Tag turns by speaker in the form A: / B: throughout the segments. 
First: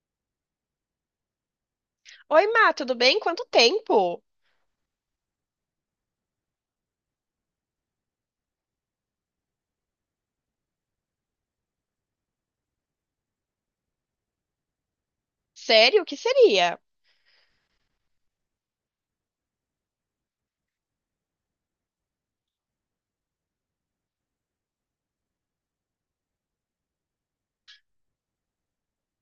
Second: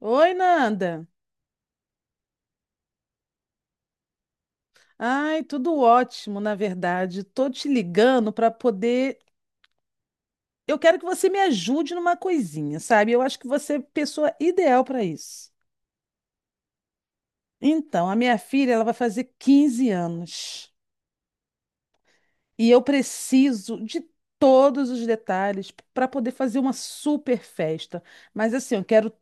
A: Oi, Nanda.
B: Oi, Má, tudo bem? Quanto tempo?
A: Ai, tudo ótimo, na verdade. Tô te ligando para poder. Eu quero que você me ajude numa coisinha, sabe? Eu acho que você é a pessoa ideal para isso.
B: Sério, o que seria?
A: Então, a minha filha, ela vai fazer 15 anos e eu preciso de todos os detalhes para poder fazer uma super festa. Mas assim, eu quero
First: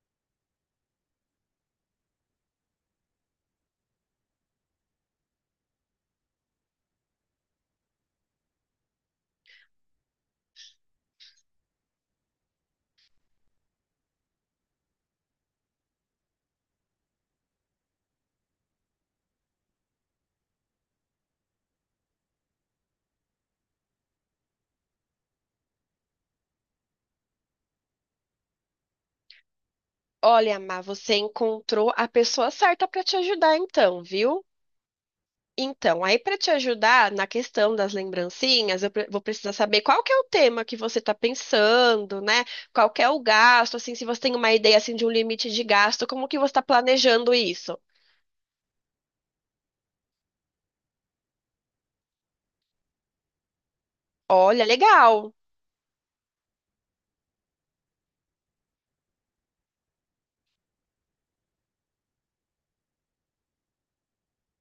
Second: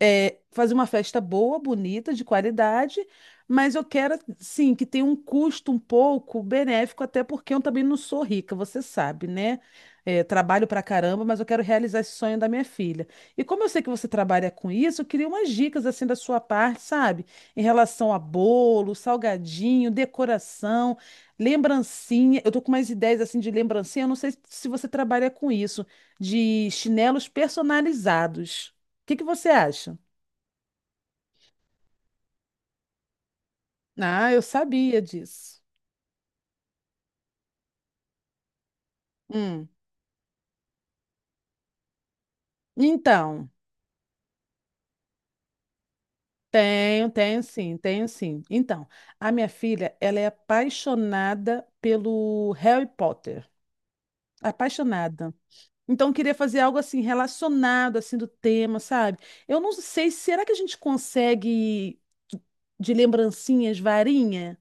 A: fazer uma festa boa, bonita, de qualidade, mas eu quero, sim, que tenha um custo um pouco benéfico, até porque eu também não sou rica, você sabe, né? É, trabalho pra caramba, mas eu quero realizar esse sonho da minha filha. E como eu sei que você trabalha com isso, eu queria umas dicas assim da sua parte, sabe? Em relação a bolo, salgadinho, decoração, lembrancinha. Eu tô com umas ideias assim de lembrancinha, eu não sei se você trabalha com isso, de chinelos personalizados. O que que você acha?
B: Olha, Má, você encontrou a pessoa certa para te ajudar, então,
A: Ah, eu
B: viu?
A: sabia disso.
B: Então, aí para te ajudar na questão das lembrancinhas, vou precisar
A: Hum.
B: saber qual que é o tema que você está pensando, né? Qual que é o
A: Então,
B: gasto, assim, se você tem uma ideia assim de um limite de gasto, como que você está
A: tenho,
B: planejando
A: tenho
B: isso?
A: sim, tenho sim. Então, a minha filha, ela é apaixonada pelo Harry Potter.
B: Olha, legal.
A: Apaixonada. Então, eu queria fazer algo assim relacionado assim do tema, sabe? Eu não sei, será que a gente consegue de lembrancinhas, varinha?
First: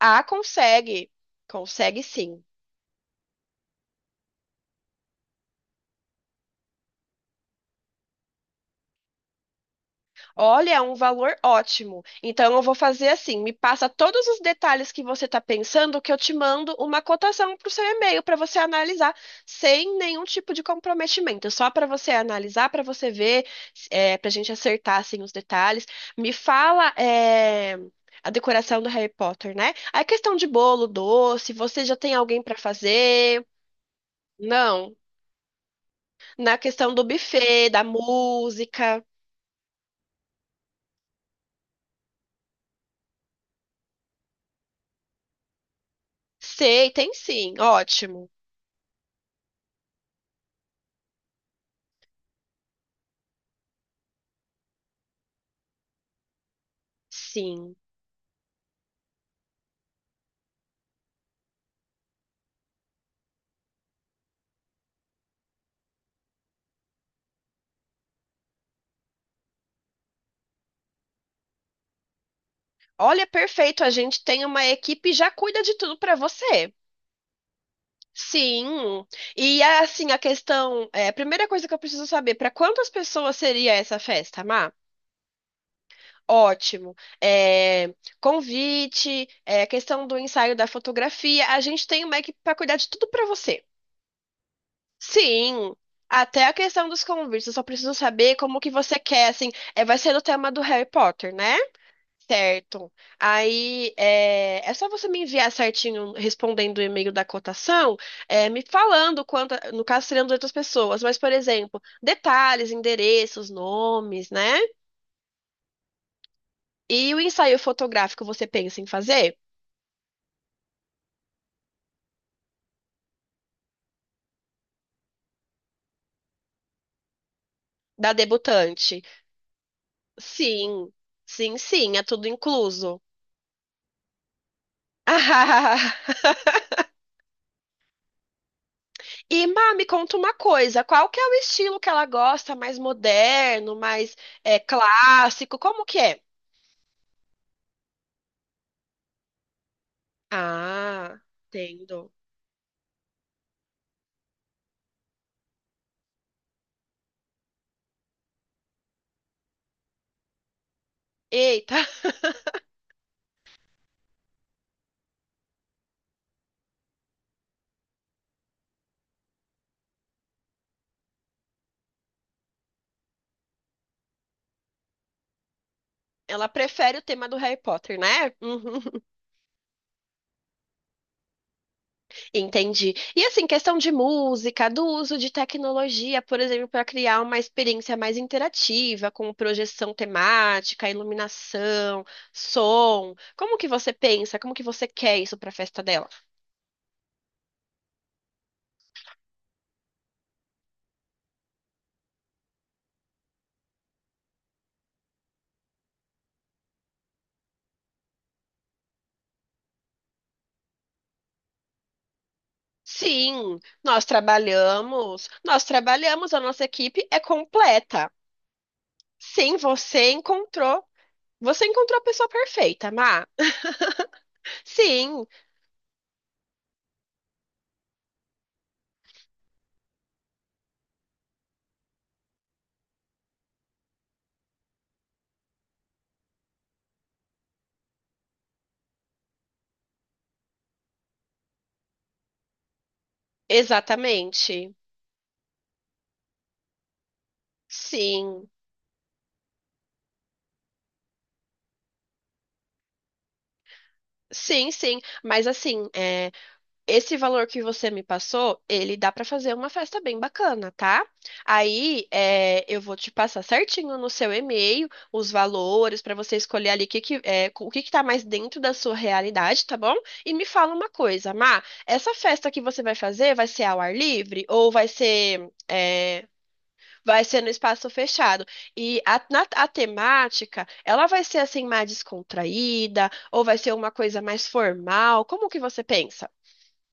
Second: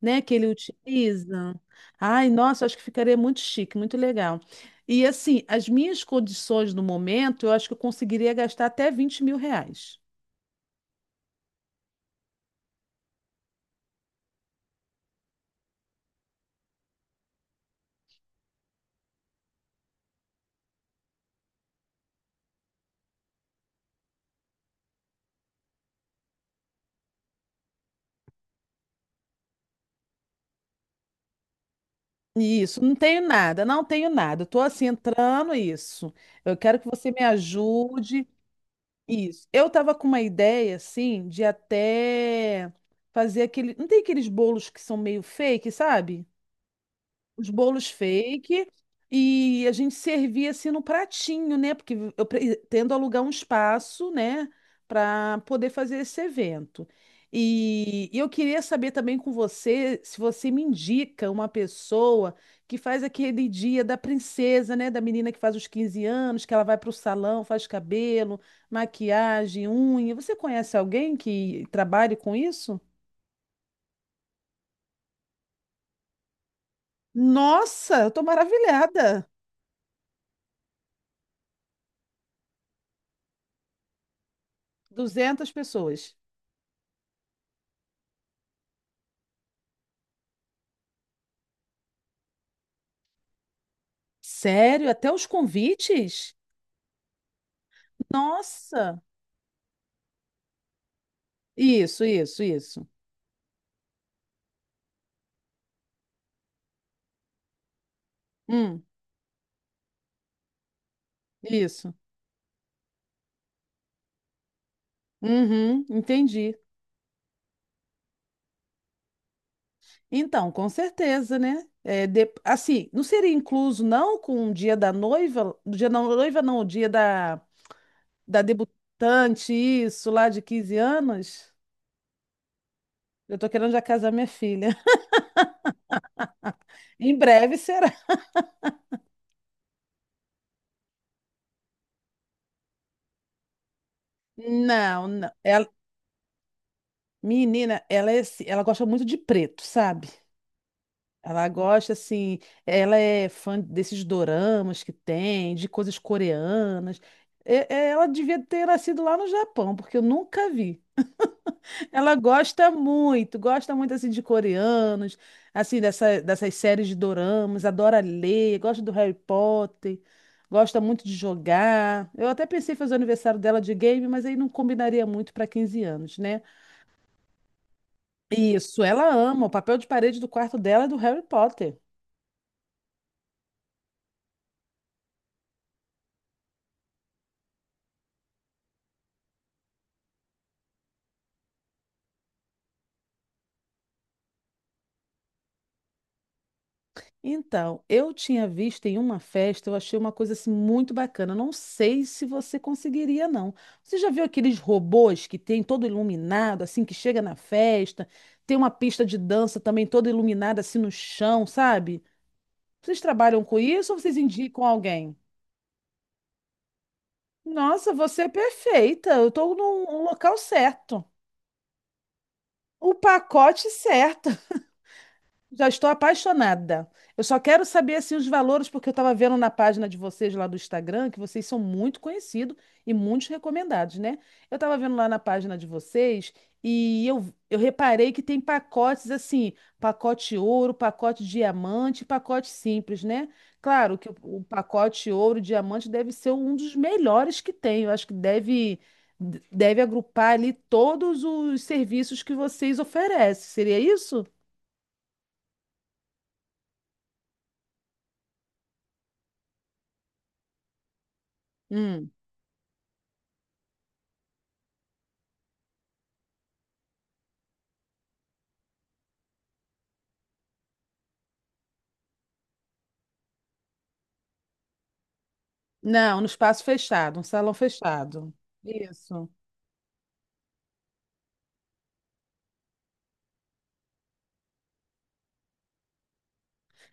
A: Né,
B: Ah,
A: que ele
B: consegue.
A: utiliza.
B: Consegue
A: Ai,
B: sim.
A: nossa, acho que ficaria muito chique, muito legal. E assim, as minhas condições no momento, eu acho que eu conseguiria gastar até 20 mil reais.
B: Olha, é um valor ótimo. Então eu vou fazer assim, me passa todos os detalhes que você está pensando, que eu te mando uma cotação para o seu e-mail para você analisar sem nenhum tipo de comprometimento, só para você analisar, para você ver, para a gente acertar assim os detalhes. Me fala, a decoração do Harry Potter, né? A questão de bolo, doce, você já tem alguém para
A: Isso, não tenho
B: fazer?
A: nada, não tenho nada. Estou assim
B: Não.
A: entrando isso.
B: Na
A: Eu quero que
B: questão do
A: você me
B: buffet, da
A: ajude.
B: música,
A: Isso. Eu estava com uma ideia assim de até fazer aquele, não tem aqueles bolos que são meio fake, sabe?
B: sei, tem
A: Os
B: sim.
A: bolos
B: Ótimo.
A: fake e a gente servia assim no pratinho, né? Porque eu pretendo alugar um espaço, né, para poder fazer esse evento.
B: Sim.
A: E eu queria saber também com você se você me indica uma pessoa que faz aquele dia da princesa, né, da menina que faz os 15 anos, que ela vai para o salão, faz cabelo, maquiagem, unha. Você conhece alguém que trabalhe com isso?
B: Olha, perfeito. A gente tem uma equipe e já cuida de tudo para você.
A: Nossa, eu tô
B: Sim.
A: maravilhada.
B: E assim, a questão, a primeira coisa que eu preciso saber, para quantas pessoas seria essa festa, Má?
A: 200 pessoas.
B: Ótimo. É, convite, questão do ensaio da fotografia. A gente tem uma equipe para cuidar de tudo para você.
A: Sério? Até os
B: Sim.
A: convites?
B: Até a questão dos convites. Eu só preciso saber como que você
A: Nossa!
B: quer, assim, vai ser o tema do Harry Potter, né?
A: Isso, isso, isso.
B: Certo. É só você me enviar certinho, respondendo o e-mail da cotação, me
A: Hum,
B: falando quanto, no caso seriam de outras pessoas, mas, por exemplo,
A: isso.
B: detalhes, endereços, nomes, né?
A: Uhum, entendi.
B: E o ensaio fotográfico você pensa em fazer?
A: Então, com certeza, né? Assim, não seria incluso, não, com o dia da noiva? O dia da noiva, não, o dia da,
B: Da
A: da
B: debutante?
A: debutante, isso, lá de 15
B: Sim,
A: anos?
B: sim, sim, é tudo incluso.
A: Eu tô querendo já casar minha filha. Em breve será.
B: E, Má, me conta uma coisa, qual que é o estilo que ela gosta? Mais moderno, mais
A: Não, não.
B: clássico? Como que é?
A: Menina, ela, ela gosta muito de preto, sabe?
B: Ah,
A: Ela gosta,
B: entendo.
A: assim, ela é fã desses doramas que tem, de coisas coreanas. Ela devia ter nascido lá no Japão, porque eu nunca vi.
B: Eita!
A: Ela gosta muito, assim, de coreanos, assim, dessas séries de doramas, adora ler, gosta do Harry Potter, gosta muito de jogar. Eu até pensei em fazer o aniversário dela de game, mas aí não combinaria muito para 15 anos, né?
B: Ela prefere o tema do Harry Potter, né? Uhum.
A: Isso, ela ama. O papel de parede do quarto dela é do Harry Potter.
B: Entendi. E assim, questão de música, do uso de tecnologia, por exemplo, para criar uma experiência mais interativa, com projeção temática, iluminação, som. Como que você pensa? Como que você quer isso para a festa dela?
A: Então, eu tinha visto em uma festa, eu achei uma coisa assim muito bacana. Não sei se você conseguiria, não. Você já viu aqueles robôs que tem todo iluminado, assim, que chega na festa? Tem uma pista de dança também toda iluminada, assim, no chão, sabe? Vocês trabalham com
B: Sim,
A: isso ou
B: nós
A: vocês indicam alguém?
B: trabalhamos, nós trabalhamos, a nossa equipe é
A: Nossa,
B: completa.
A: você é perfeita. Eu estou
B: Sim,
A: no
B: você
A: local
B: encontrou,
A: certo.
B: você encontrou a pessoa perfeita,
A: O
B: Má.
A: pacote certo.
B: Sim,
A: Já estou apaixonada. Eu só quero saber assim os valores, porque eu estava vendo na página de vocês lá do Instagram que vocês são muito conhecidos e muito recomendados, né? Eu estava vendo lá na página de vocês e eu reparei que tem pacotes assim, pacote ouro, pacote diamante, pacote simples, né? Claro que o
B: exatamente.
A: pacote ouro, diamante deve ser um dos melhores que tem. Eu acho que
B: Sim,
A: deve agrupar ali todos os serviços que vocês oferecem. Seria isso?
B: sim, sim. Mas assim, esse valor que você me passou, ele dá pra fazer uma festa bem bacana, tá? Aí
A: Hum.
B: é, eu vou te passar certinho no seu e-mail os valores pra você escolher ali o que que tá mais dentro da sua realidade, tá bom? E me fala uma coisa, Má, essa festa que você vai fazer vai ser ao ar livre ou vai ser
A: Não, no
B: é,
A: espaço fechado, um
B: vai ser no
A: salão
B: espaço
A: fechado.
B: fechado. E a,
A: Isso.
B: a temática, ela vai ser assim mais descontraída ou vai ser uma coisa mais formal? Como que você pensa?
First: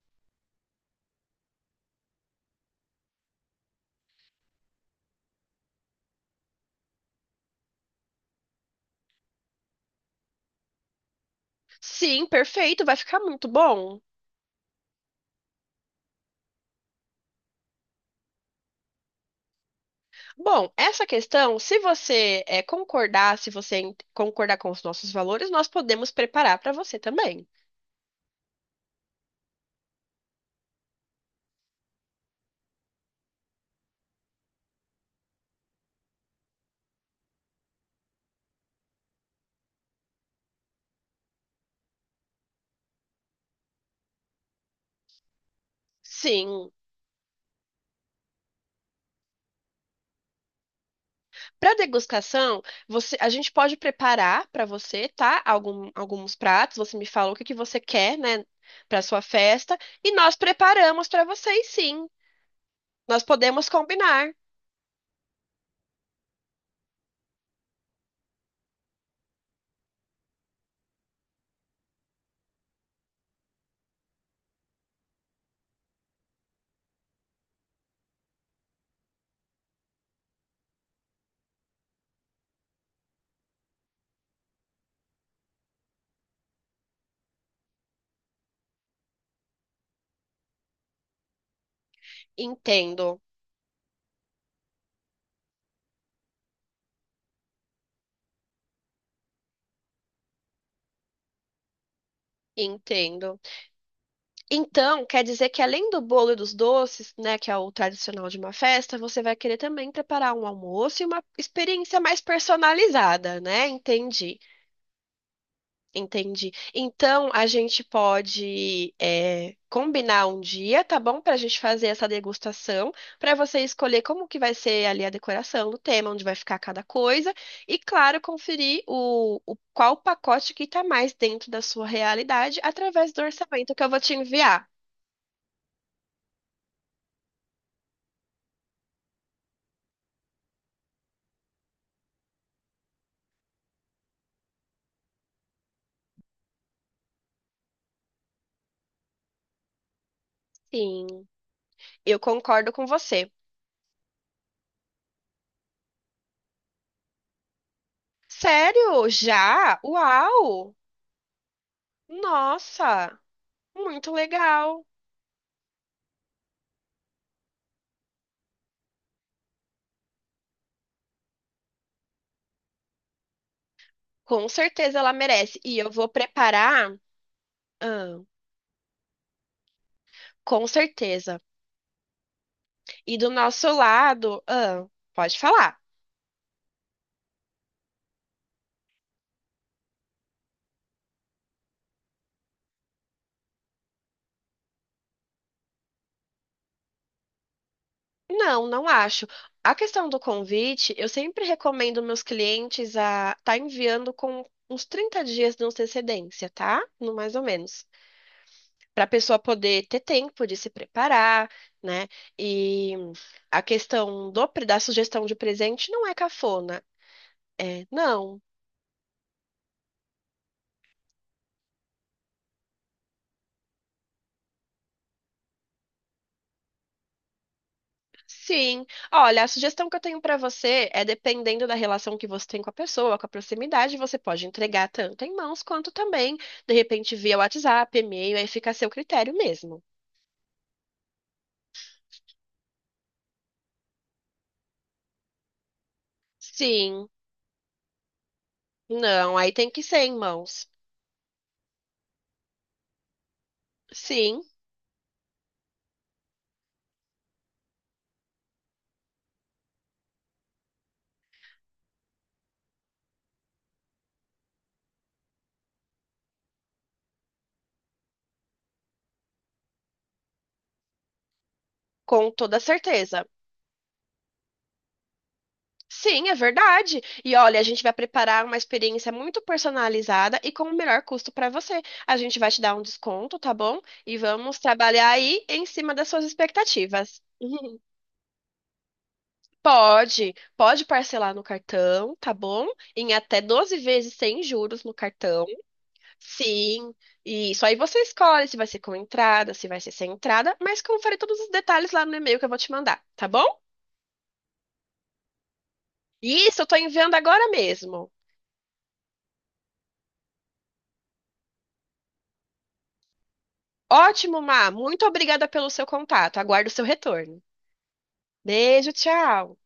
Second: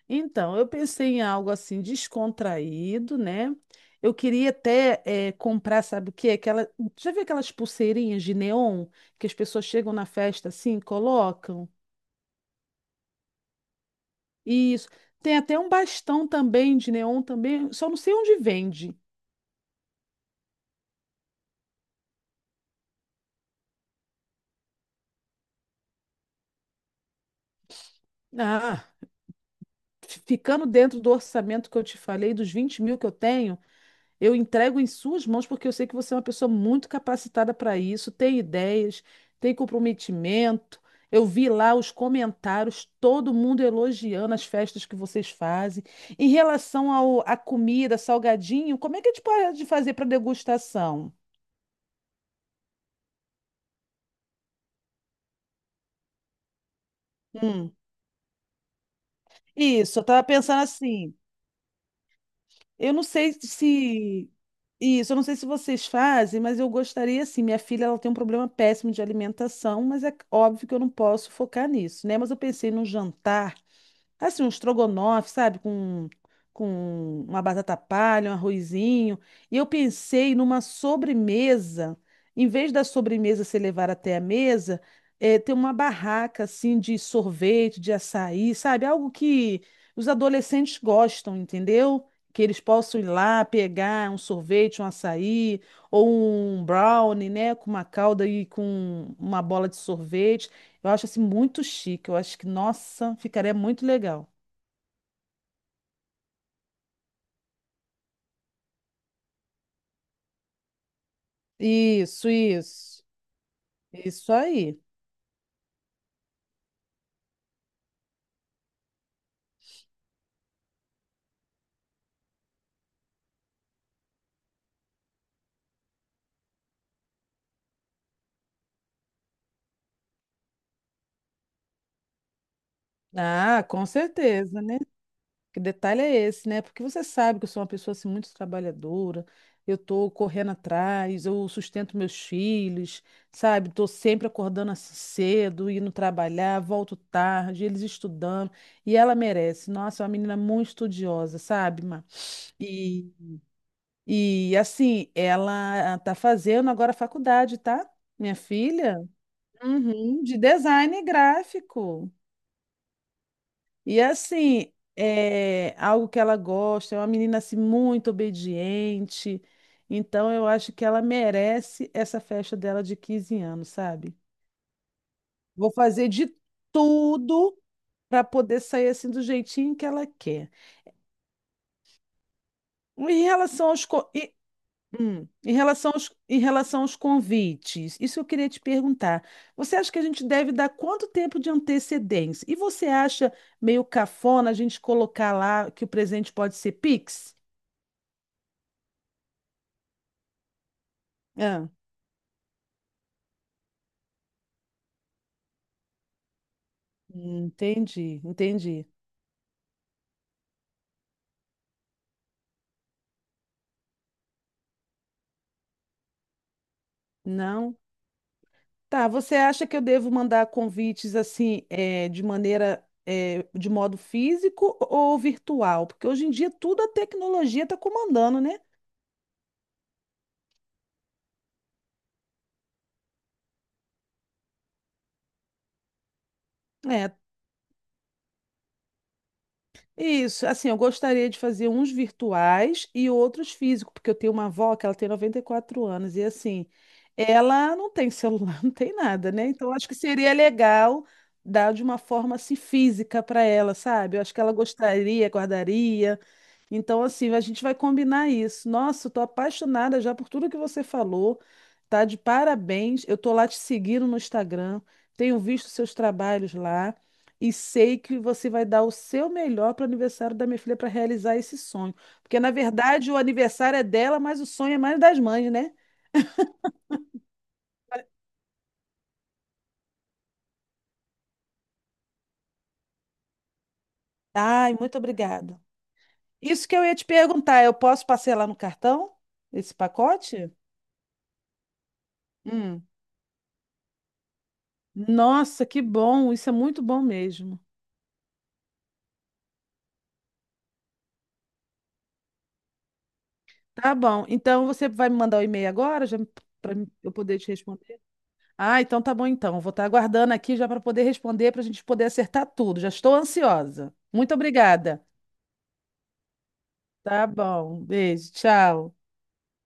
A: Então, eu pensei em algo assim descontraído, né? Eu queria até comprar, sabe o quê? Aquela, já viu aquelas pulseirinhas de neon que as pessoas chegam na festa assim, colocam?
B: Sim, perfeito, vai ficar muito bom.
A: Isso. Tem até um bastão também de neon também, só não sei onde vende.
B: Bom, essa questão, se você concordar, se você en- concordar com os nossos valores, nós podemos preparar para você também.
A: Ah, ficando dentro do orçamento que eu te falei, dos 20 mil que eu tenho, eu entrego em suas mãos porque eu sei que você é uma pessoa muito capacitada para isso, tem ideias, tem comprometimento. Eu vi lá os comentários, todo mundo elogiando as festas que vocês fazem. Em
B: Sim.
A: relação à comida, salgadinho, como é que a gente pode fazer para degustação?
B: Para degustação, a gente pode preparar para você, tá? Alguns pratos, você me fala o que que
A: Hum,
B: você quer, né, para sua festa,
A: isso, eu
B: e
A: estava
B: nós
A: pensando
B: preparamos
A: assim.
B: para vocês, sim.
A: Eu não
B: Nós
A: sei
B: podemos combinar.
A: se isso, eu não sei se vocês fazem, mas eu gostaria assim, minha filha ela tem um problema péssimo de alimentação, mas é óbvio que eu não posso focar nisso, né? Mas eu pensei num jantar. Assim, um estrogonofe, sabe? Com uma batata palha, um arrozinho. E eu pensei numa sobremesa. Em vez da sobremesa ser levar até a mesa, ter uma barraca, assim, de sorvete, de açaí, sabe? Algo que os adolescentes gostam, entendeu? Que eles possam ir
B: Entendo,
A: lá pegar um sorvete, um açaí, ou um brownie, né? Com uma calda e com uma bola de sorvete. Eu acho assim muito chique. Eu acho que, nossa,
B: entendo.
A: ficaria muito legal.
B: Então, quer dizer que além do bolo e dos doces, né, que é o tradicional de uma festa, você vai querer também preparar um almoço e uma experiência mais
A: Isso, isso.
B: personalizada, né?
A: Isso
B: Entendi.
A: aí.
B: Entendi. Então, a gente pode combinar um dia, tá bom? Pra gente fazer essa degustação, pra você escolher como que vai ser ali a decoração o tema, onde vai ficar cada coisa. E, claro, conferir qual pacote que tá mais dentro da sua realidade através do
A: Ah,
B: orçamento que
A: com
B: eu vou te
A: certeza,
B: enviar.
A: né? Que detalhe é esse, né? Porque você sabe que eu sou uma pessoa assim muito trabalhadora. Eu tô correndo atrás, eu sustento meus filhos, sabe? Tô sempre acordando assim cedo, indo trabalhar, volto tarde, eles estudando. E ela merece. Nossa, é uma menina muito
B: Sim,
A: estudiosa, sabe, Má?
B: eu concordo com você.
A: E assim, ela tá fazendo agora a faculdade, tá? Minha filha,
B: Sério? Já?
A: uhum, de
B: Uau!
A: design gráfico.
B: Nossa!
A: E
B: Muito
A: assim,
B: legal!
A: é algo que ela gosta, é uma menina assim muito obediente. Então eu acho que ela merece essa festa dela de 15 anos, sabe?
B: Com certeza ela merece.
A: Vou
B: E eu
A: fazer
B: vou
A: de
B: preparar.
A: tudo
B: Ah,
A: para poder sair assim do jeitinho que ela quer.
B: com certeza. E
A: Em
B: do
A: relação
B: nosso
A: aos co- e-
B: lado, ah, pode
A: Em
B: falar.
A: relação aos convites, isso eu queria te perguntar. Você acha que a gente deve dar quanto tempo de antecedência? E você acha meio cafona a gente colocar lá que o presente pode ser Pix?
B: Não, não acho. A questão do convite, eu sempre
A: Ah,
B: recomendo meus clientes a tá enviando com uns 30 dias de antecedência, tá? No mais ou menos.
A: entendi, entendi.
B: Para a pessoa poder ter tempo de se preparar, né? E a questão do, da sugestão de presente não é cafona.
A: Não?
B: É, não,
A: Tá, você acha que eu devo mandar convites assim, de maneira, de modo físico ou virtual? Porque hoje em dia tudo a tecnologia está comandando, né?
B: sim. Olha, a sugestão que eu tenho para você é, dependendo da relação que você tem com a pessoa, com a proximidade, você pode entregar tanto em mãos quanto também, de
A: É,
B: repente, via WhatsApp, e-mail, aí fica a seu critério mesmo.
A: Isso, assim, eu gostaria de fazer uns virtuais e outros físicos, porque eu tenho uma avó que ela tem 94 anos e assim,
B: Sim.
A: ela não tem celular, não tem nada,
B: Não,
A: né?
B: aí tem
A: Então
B: que
A: acho que
B: ser em
A: seria
B: mãos.
A: legal dar de uma forma assim física para ela, sabe? Eu acho
B: Sim,
A: que ela gostaria, guardaria. Então, assim, a gente vai combinar isso. Nossa, eu tô apaixonada já por tudo que você falou. Tá de parabéns. Eu tô lá te seguindo no Instagram, tenho visto seus trabalhos lá e sei que você vai dar o seu melhor para o aniversário da minha filha para realizar esse sonho.
B: com
A: Porque, na
B: toda
A: verdade, o
B: certeza.
A: aniversário é dela, mas o sonho é mais das mães, né?
B: Sim, é verdade. E olha, a gente vai preparar uma experiência muito personalizada e com o melhor custo para você. A gente vai te dar um desconto, tá bom? E vamos
A: Ai, muito
B: trabalhar aí
A: obrigada.
B: em cima das suas
A: Isso que eu ia te
B: expectativas.
A: perguntar, eu posso parcelar no cartão esse
B: Pode,
A: pacote?
B: pode parcelar no cartão, tá bom?
A: Hum.
B: Em até 12 vezes sem juros no cartão.
A: Nossa, que bom! Isso é muito
B: Sim,
A: bom
B: e
A: mesmo.
B: isso aí você escolhe se vai ser com entrada, se vai ser sem entrada, mas confere todos os detalhes lá no e-mail que eu vou te mandar, tá bom?
A: Tá bom. Então você vai me mandar o e-mail agora, já
B: Isso, eu
A: para
B: tô
A: eu
B: enviando
A: poder te
B: agora
A: responder.
B: mesmo.
A: Ah, então tá bom então. Vou estar aguardando aqui já para poder responder, para a gente poder acertar tudo. Já estou ansiosa. Muito
B: Ótimo, Má,
A: obrigada.
B: muito obrigada pelo seu contato. Aguardo o seu
A: Tá
B: retorno.
A: bom. Beijo.
B: Beijo,
A: Tchau.
B: tchau.